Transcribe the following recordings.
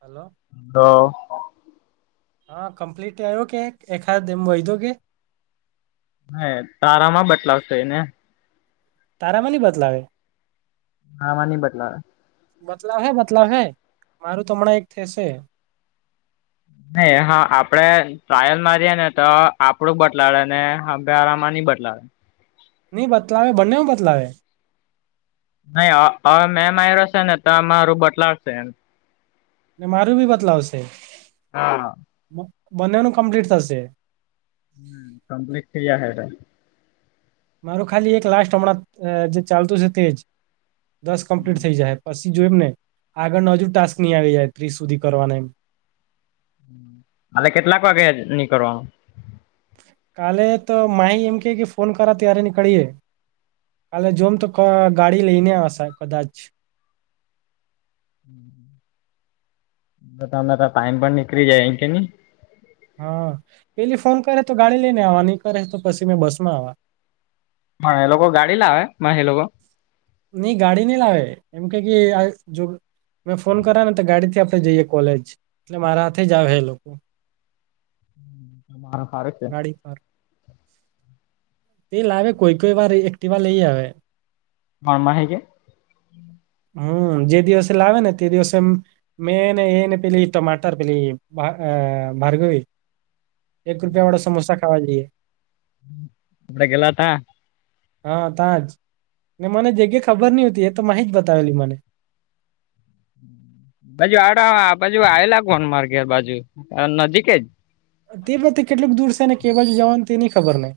Hello. Hello. હા complete આવ્યો કે? એખાદ એમ વયધો કે? હ એ, તારામાં બતલાવશે ને? તારામાં ની બદલાવે? મારામાં ની બતલાવે. બતલાવહે, બતલાવહે. મારું તો હમણાં એક થશે. નહીં, હા આપડે ટ્રાયલ માં રીએને, તો આપડું બતલાડે, ને હાંભેવાળામાં ની બતલાડે. નીં, બતલાવે. બંનેઉ માં બતલાવે. નહી, અ અવે મેં માયરો શે ને તો અમારું બતલાવશે એમ. મારું બી બદલાવ છે હા બંનેનું કમ્પ્લીટ થશે હમ કમ્પ્લીટ થઈ જાહે અઢાર મારું ખાલી એક લાસ્ટ હમણાં જે ચાલતું છે તેજ દસ કમ્પ્લીટ થઈ જાહે પછી જોય એમ ને આગળનું હજુ ટાસ્ક નહી આવી રહ્યા ત્રીસ સુધી કરવાના એમ હમ [inaudible] હલે કેટલાક વાગે નીકળવાનું કાલે તો માહી એમકે કે ફોન કરા તય્યારે નીકળીએ કાલે જોમ તો ગાડી લઈને આવશે કદાચ હમ [inaudible] તો તમે તો ટાઈમ પણ નીકળી જાય એમ કે ન હા પેલી ફોન કરે તો ગાડી લઈને આવવા નહી કરે તો પછી મે બસમાં આવવા પણ એ લોકો ગાડી લાવેે માહી લોકો નહી ગાડી નહી લાવે એમ કે કે આ જો મેં ફોન કરાને તો ગાડીથી આપે જઈએ કોલેજ એટલે મારા હાથે જ આવે એ લોકો હા હારે જ તે ગાડી પર તે લાવે કોઈ કોઈ વાર એક્ટિવા લઈ આવે કોણ માહી કે હમ જે દિવસે લાવે ને તે દિવસે એમ મેને એને પેલી ટમાટર પેલી આ પેલી અ ભારગવી એક રૂપિયા વાળા સમોસા ખાવા જઈએ. આપડે ગેલા તા. હા તાંજ ને મને જગ્યા ખબર ની તી એ તો માહે જ બતાવેલી મને. બાજુ આવે આબાજુ આવેલા મારે ઘેર બાજુ નજીક જ. તે [unintelligible] કેટલુક દૂર છે ને કે બાજુ જવાનું તેની ખબર ને.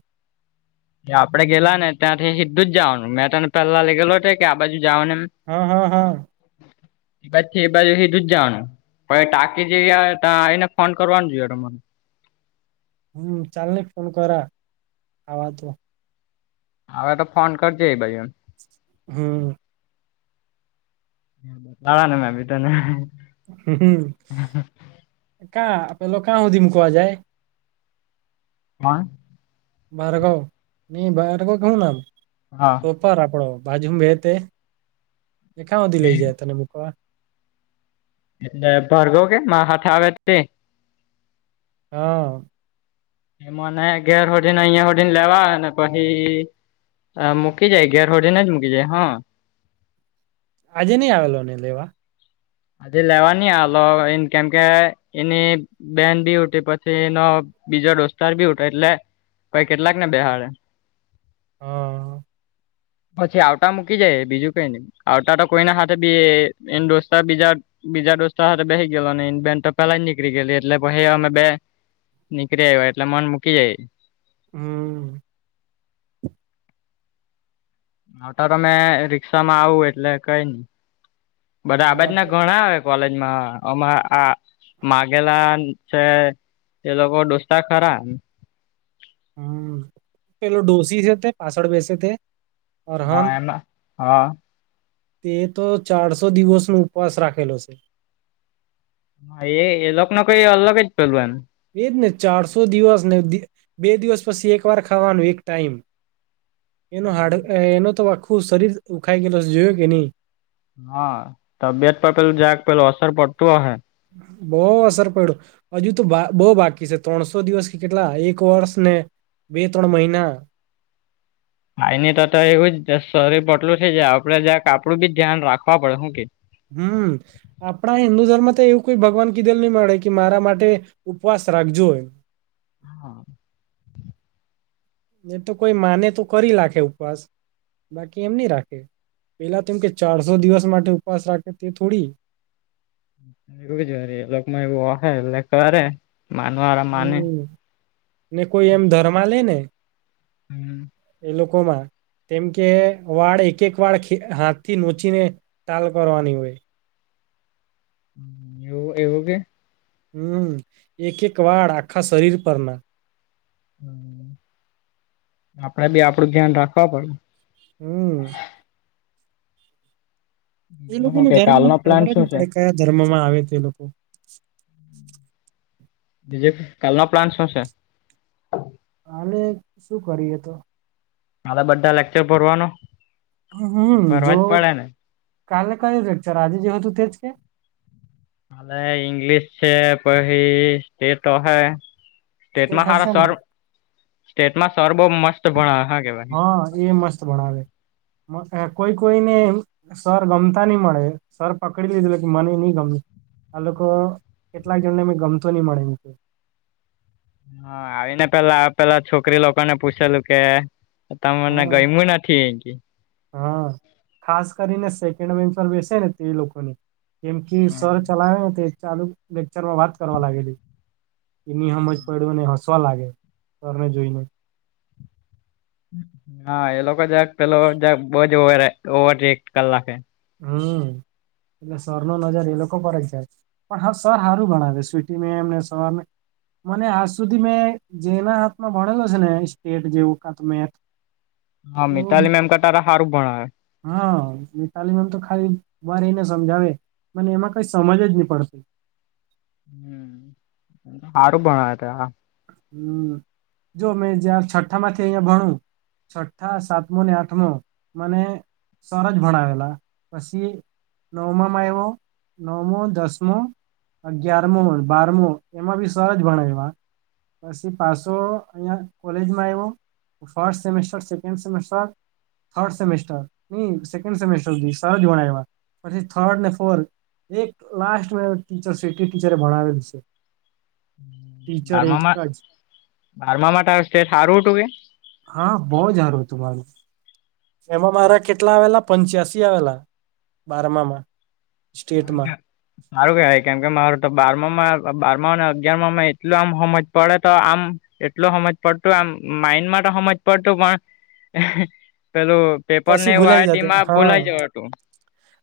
આપણે ગેલા ને ત્યાંથી સીધું જ જવાનું મેં તને પેલા લેગેલો તે કે આ બાજુ જાવાનું એમ. હા હા હા. [inaudible] એ બાજથી એ બાજુ સીધું જવાનું પણ ટાકી જેવી આવે ત્યા આવીને ફોન કરવાનું જોયે તમારે. હમ ચાલ નહી ફોન કરા આવા તો. આવે તો ફોન કરીજે એબજું એમ. હમ. આવાને મે બી તને હમ કા પેલો કા સુધી મુકવા જાય. [unintelligible] ભાર્ગવ એ ભાર્ગવ કે હું નામ હા. ઉપર આપડો બાજુમાં બેહે તે એ કા હુધી લઈ જાય તને મૂકવા. એટલે ભાર્ગવ કે મા હાથે આવે તે. હા. એ મને ઘેર હોધીને અહિયાં હોધી ને લેવા આવે ને પછી હ મૂકી જાય ઘેર હોધીને જ મૂકી જાય હા. આજે નઈ આવેલો ને લેવા. આજે લેવા ની આવેલો એ કેમકે એની બેન બી હુતી પછી એનો બીજા દોસ્તાર બી હુતો એટલે પહી કેટલાક ને બેહાડે. હમ્મ. પછી આવતા મૂકી જાય બીજું કઈ નહી આવતા તો કોઈના હાથે બી એન દોસ્ત તાર બીજા બીજા દોસ્તાર હાથે બેસી ગેલો ને બેન તો પેલા નીકળી ગેલી એટલે પહી અમે બે નીકરી આવ્યા એટલે મન મૂકી જાય. હમ્મ. આવતા તો મેં રિક્ષામાં આવું એટલે કઈ નઈ બધા આ હા બાજના પે- ઘણા આવે કોલેજમાં અમાં આ માગેલા છે તે લોકો દોસ્તાર ખરા. હમ્મ, પેલો ડોસી છે તે પાછળ બેસે તે. અરહાન હા એમાં હા. તે તો ચારસો દિવસનો ઉપવાસ રાખેલો છે. હા એ લોકનો કઈ અલગ જ પેલું એમ. એજ ને ચારસો દિવસને બે દિવસ પછી એકવાર ખાવાનું એક ટાઈમ. એનો હાડ એનો તો આખું શરીર હુખાય ગયેલુ છે જોયો કે નહી? હા. તબીયત પર પેલું જરાક પેલું અસર પડતું અહે. બોવ અસર પડ્યો. હજુ તો બા બોવ બાકી છે ત્રણસો દિવસ કે કેટલા એક વર્ષ ને બે ત્રણ મહિના ખાયની તો તો એવું જ શરીર પટલું થઈ જાય આપડે જરાક આપડું બી ધ્યાન રાખવા પડે હું કે? હમ્મ. આપણા હિન્દુ ધર્મ તો એવું કોઈ ભગવાન કીધેલ નહી મળે કે મારા માટે ઉપવાસ રાખજો. હા. એમ તો કોઈ માને તો કરી લાખે ઉપવાસ. બાકી એમ નહી રાખે પેલા તો એમ કે ચારસો દિવસ માટે ઉપવાસ રાખે તે થોડી એવું જ વરી એ લોકમાં એવું હોએ એટલે કરે માનવાળા માને હમ્મ ને કોઈ એમ ધરમા લે ને હમ્મ, એ લોકોમાં તેમ કે વાળ એક એક વાળ ખે હાથથી નોચીને ટાલ કરવાની હોય. હમ્મ. એવું એવું કે હમ્મ, એક એક વાળ આખા શરીર પરના હમ્મ, આપડે બી આપડું ધ્યાન રાખવા પડ્યું. હમ્મ. એ હું લોકોનો કે કાલનો ધર્મમાં પ્લાન ખબર જ શું નહી છે પડે કયા ધર્મમાં આવે તે લોકો બીજું કાલનો પ્લાન શું છે? કાલે શું કરીએ તો? કાલે બધા લેક્ચર ભરવાનો હમ્મ જો ભરવા જ પડે ને કાલે કયો લેક્ચર આજે જે હતું તે જ કે? કાલે ઈંગ્લિશ છે પહી સ્ટેટ હોહે સ્ટેટ સ્ટેટમાં હશે હારા ને સર સ્ટેટમાં સર બોવ મસ્ત ભણાવે હા. કેવાય હમ્મ એ મસ્ત ભણાવે કોઈ કોઈને સર ગમતાની મળે સર પકડી લીધેલું કે મનેની ગમે આ લોકો કેટલાક જનને મે ગમતો નહી મળે એમ કે હા આવીને પેલા પેલા છોકરી લોકો ને પૂછેલું કે, તમને હા ગયમું નથી એમ કે. હા ખાસ કરીને સેકન્ડ બેન્ચ પર બેસે ને તે લોકોની. કેમ કે સર ચલાવે તે ચાલુ લેક્ચરમાં વાત કરવા લાગેલી. એની હમજ પડ્યો ને હસવા લાગેે સરને જોઈને. હા એ લોકો જ પેલો બહુ જોવે રે ઓવર ટેક કલાકે. હમ એટલે સરનો નજર એ લોકો પર જ જાય. પણ હા સર હારું ભણાવે. સ્વીટી મેમને સર ને મને આજ સુધી મેં જેના હાથમાં ભણેલો છે ને સ્ટેટ જેવું કાતો મેક્સ હા મિતાલી મેમ કરતા તો હારુ ભણાવે. હા મિતાલી મેમ તો ખાલી ઊભા રઇને સમજાવે. પણ એમાં કઈ સમજ જ નહી પડતી. હમ એમ તા હારુ ભણાવે તોય આ. હમ જો મેં જ્યાં છઠ્ઠામાંથી અહંયા ભણું. છઠ્ઠા, સાતમો ને આઠમો મને સર જ ભણાવેલા. પસી નવમામાં આયવો નવમો ન દસમો. અગિયારમો, બારમો એમાં બી સર જ ભણાયવા. પછી પાસો અહીયા કોલેજમાં આવ્યો first semester, second semester. Third semester ની સેકન્ડ સેમેસ્ટર સુધી સર જ ભણાયા. પછી થર્ડ ને ફોર્થ એક લાસ્ટ ટીચર સે તે ટીચરે ભણાવેલું સે. બારમામાં જ બારમામાં તારું સ્ટેટ સારું હતું કે? હા બોવ જ હારુ હતું મારું. એમાં મારા કેટલા આવેલા પંચ્યાસી આવેલા બારમામાં. સ્ટેટમાં [inaudible] હારુ કેવાય. કેમ કે મારું તો બારમામાં બારમા અને અગિયારમાં માં એટલું આમ હમજ પડે તો આમ એટલો હમજ પડતું આમ માઈન્ડમાં તો હમજ પડતું પણ પેલું પેપર ને પછી એવું ભૂલાઈ આયે જતો તેમાં હા ભુલાય જવાતું.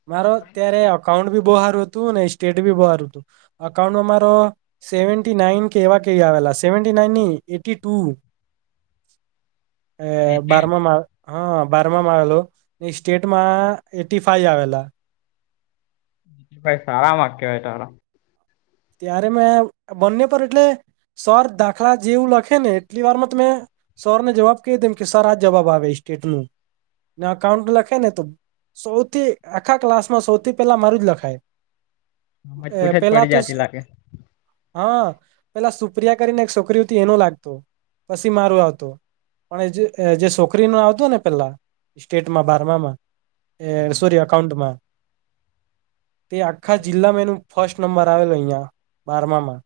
મારો ત્યારે અકાઉન્ટ બી બવ હારું હતું ને સ્ટેટ બી બવ હારું હતું. અકાઉન્ટમાં મારો સેવન્ટી નાઈન કે એવા કાઈ આવેલા સેવન્ટી નાઈન ની એટી ટુ. [inaudible] એ બારમામાં. હા બાર મામા આવેલો. ને સ્ટેટમાં એટીફાઈ આવેલા. ભાઈ સારા માકૅસ કેવાય તારા. ત્યારે મેં બંને પર એટલે સર દાખલા જેવું લખે ને એટલી વારમાં તો મે સરને જવાબ કે દેમ કે સર આ જવાબ આવે સ્ટેટનું. ને અકાઉન્ટ લખેને તો સૌથી આખા ક્લાસમાં સૌથી પહેલા મારું જ લખાય. સમજ પૂઠે જ પહેલા પડી તો જતી શ લાગે હા, પહેલા સુપ્રિયા કરીને એક છોકરી હતી એનું લાગતું. પછી મારું આવતું. પણ એ જે છોકરીનું આવતું ને પહેલા, સ્ટેટમાં બારામામાં. એ સુર્યા એકાઉન્ટમાં. તે આખા જિલ્લામાં એનો ફસ્ટ નંબર આવેલો અહીંયા. બારમામાં.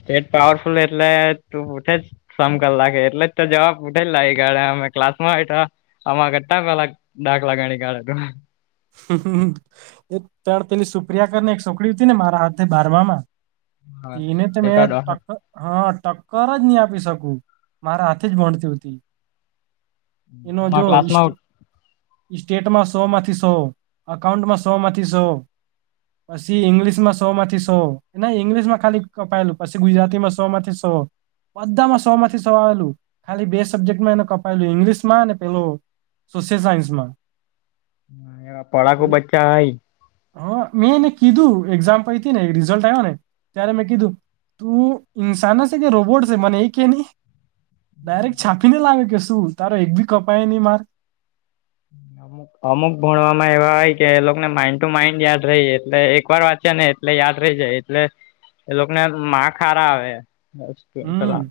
સ્ટેટ પાવરફુલ એટલે તું ઉઠે જ સમ કલાકે એટલે જ તો જવાબ ઉઠે લાઇ ગાળ અમે ક્લાસમાં હોઈ તો આમાં કેતા કલાક ડાખ લાગાણી કાઢે તો તણ તેની સુપ્રિયા કર ને એક છોકડી હતી ને મારા હાથે બારવામાં તીને તો મે એકાદ વખત પક હા, ટક્કર જ નહી આપી શકું. મારા હાથે જ ભણતી હુતી. એનો અમારા જોશ ક્લાસમાં સ્ટેટમાં સોમાંથી સો અકાઉન્ટમાં સો માંથીસો... પછી ઈંગ્લિશમાં સો માંથી સો, ઈંગ્લિશમાં ખાલી કપાયેલું, પછી ગુજરાતીમાં સોમાંથી સો... બધામાં સો માંથી સો આવેલું. ખાલી બે સબ્જેક્ટમાં એને કપાયેલું ઈંગ્લિશમાં ને પેલો સોશિયલ સાયન્સમાં... હ એ પડાકુ બચ્ચા હય. હા, મેં એને કીધું. એક્ઝામ પયતીને રિઝલ્ટ આવ્યુંને, ત્યારે મેં કીધું. તું ઈન્સાન છે કે રોબોટ છે, મને એક કે નહી. ડાયરેક્ટ છાપીને લાવ્યો કે શું? તારો એક બી કપાય નહી માકૅસ. [unintelligible] અમુક ભણવામાં એવા હોય, કે એ લોકોને માઇન્ડ ટુ માઇન્ડ યાદ રહી જાય. એટલે એક વાર વાંચ્યા ને એટલે યાદ રહી જાય. એ એલોકોને માકૅસ હારા આવે. હમ. પેલા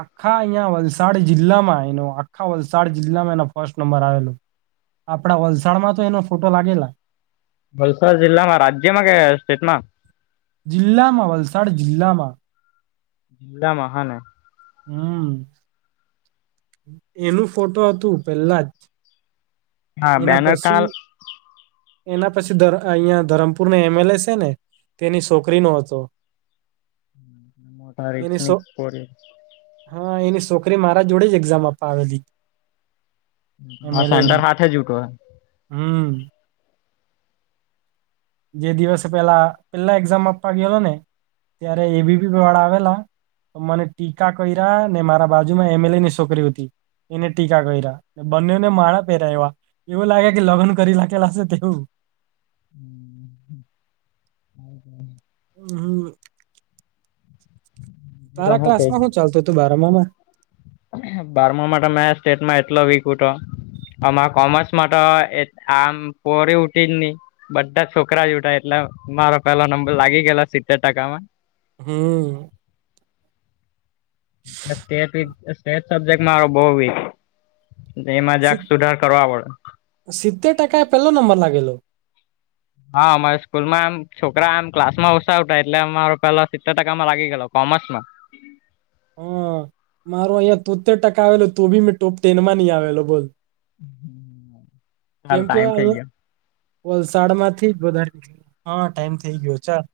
આખા અહીંયા વલસાડ જિલ્લામાં એનો આખા વલસાડ જિલ્લામાં એનો ફર્સ્ટ નંબર આવેલો. આપણા વલસાડમાં તો એનો ફોટો લાગેલો. વલસાડ જિલ્લામાં, રાજ્યમાં કે સ્ટેટમાં? જિલ્લામાં, વલસાડ જિલ્લામાં. જિલ્લામાં હ ને? હમ. એનું ફોટું હતું, પહેલા જ. હા એના બેનર પછી, કાલ એના પછી અહિયાં ધરમપુરના એમએલ એ છે ને? તેની છોકરીનું હતું. મોટા ર એની સો નક પડે. હા, એની છોકરી મારા જોડે જ એક્ઝામ આપવા આવેલી. સેન્ટર એમએલએની હાથે હૂતો હ. હમ. જે દિવસે પેલા પેલા એક્ઝામ આપવા ગયેલો ને, ત્યારે એબીપીવાળ આવેલા. તો મને ટીકા કર્યા ને મારા બાજુમાં એમએલએની છોકરી હતી. એને ટીકા કર્યા, બંનેને માળા પહેરાવ્યા. એવું લાગે કે લગ્ન કરી રાખેલા છે, કે હું? હમ. [inaudible] હમ. હમ. તો તારા હું કે ક્લાસમાં શું ચાલતું હતું બારમામાં? બારમામાં તો મે સ્ટેટમાં એટલો વીક હતો. અમા કોમર્સમાં તો આમ પોરી ઉઠી જ નહી. બધા છોકરા જ ઉઠા એટલે મારો પેલો નંબર લાગી ગયેલા સિત્તેર ટકામાં હમ. સ્ટેટ સબ્જેક્ટ મારો બવ વીક. તેમાં જરાક સુધાર કરવા પડે. સીતેર ટકા એ પેલો નંબર લાગેલો. હા, અમારે સ્કૂલમાં એમ છોકરા આમ ક્લાસમાં ઓછા આવતા એટલે અમારો પેલા સિત્તેર ટકામાં લાગી ગેલો કોમર્સમાં. હ, મારો અહિયાં તોતેર ટકા આવેલો તો બી મેં ટોપ ટેનમાં નહી આવેલો બોલ. ચાલ કેમ કે ટાઈમ થઈ ગયો અહીયા વલસાડ માંથી જ વધારે ઘણો ટાઈમ થઇ ગયો ચાલ.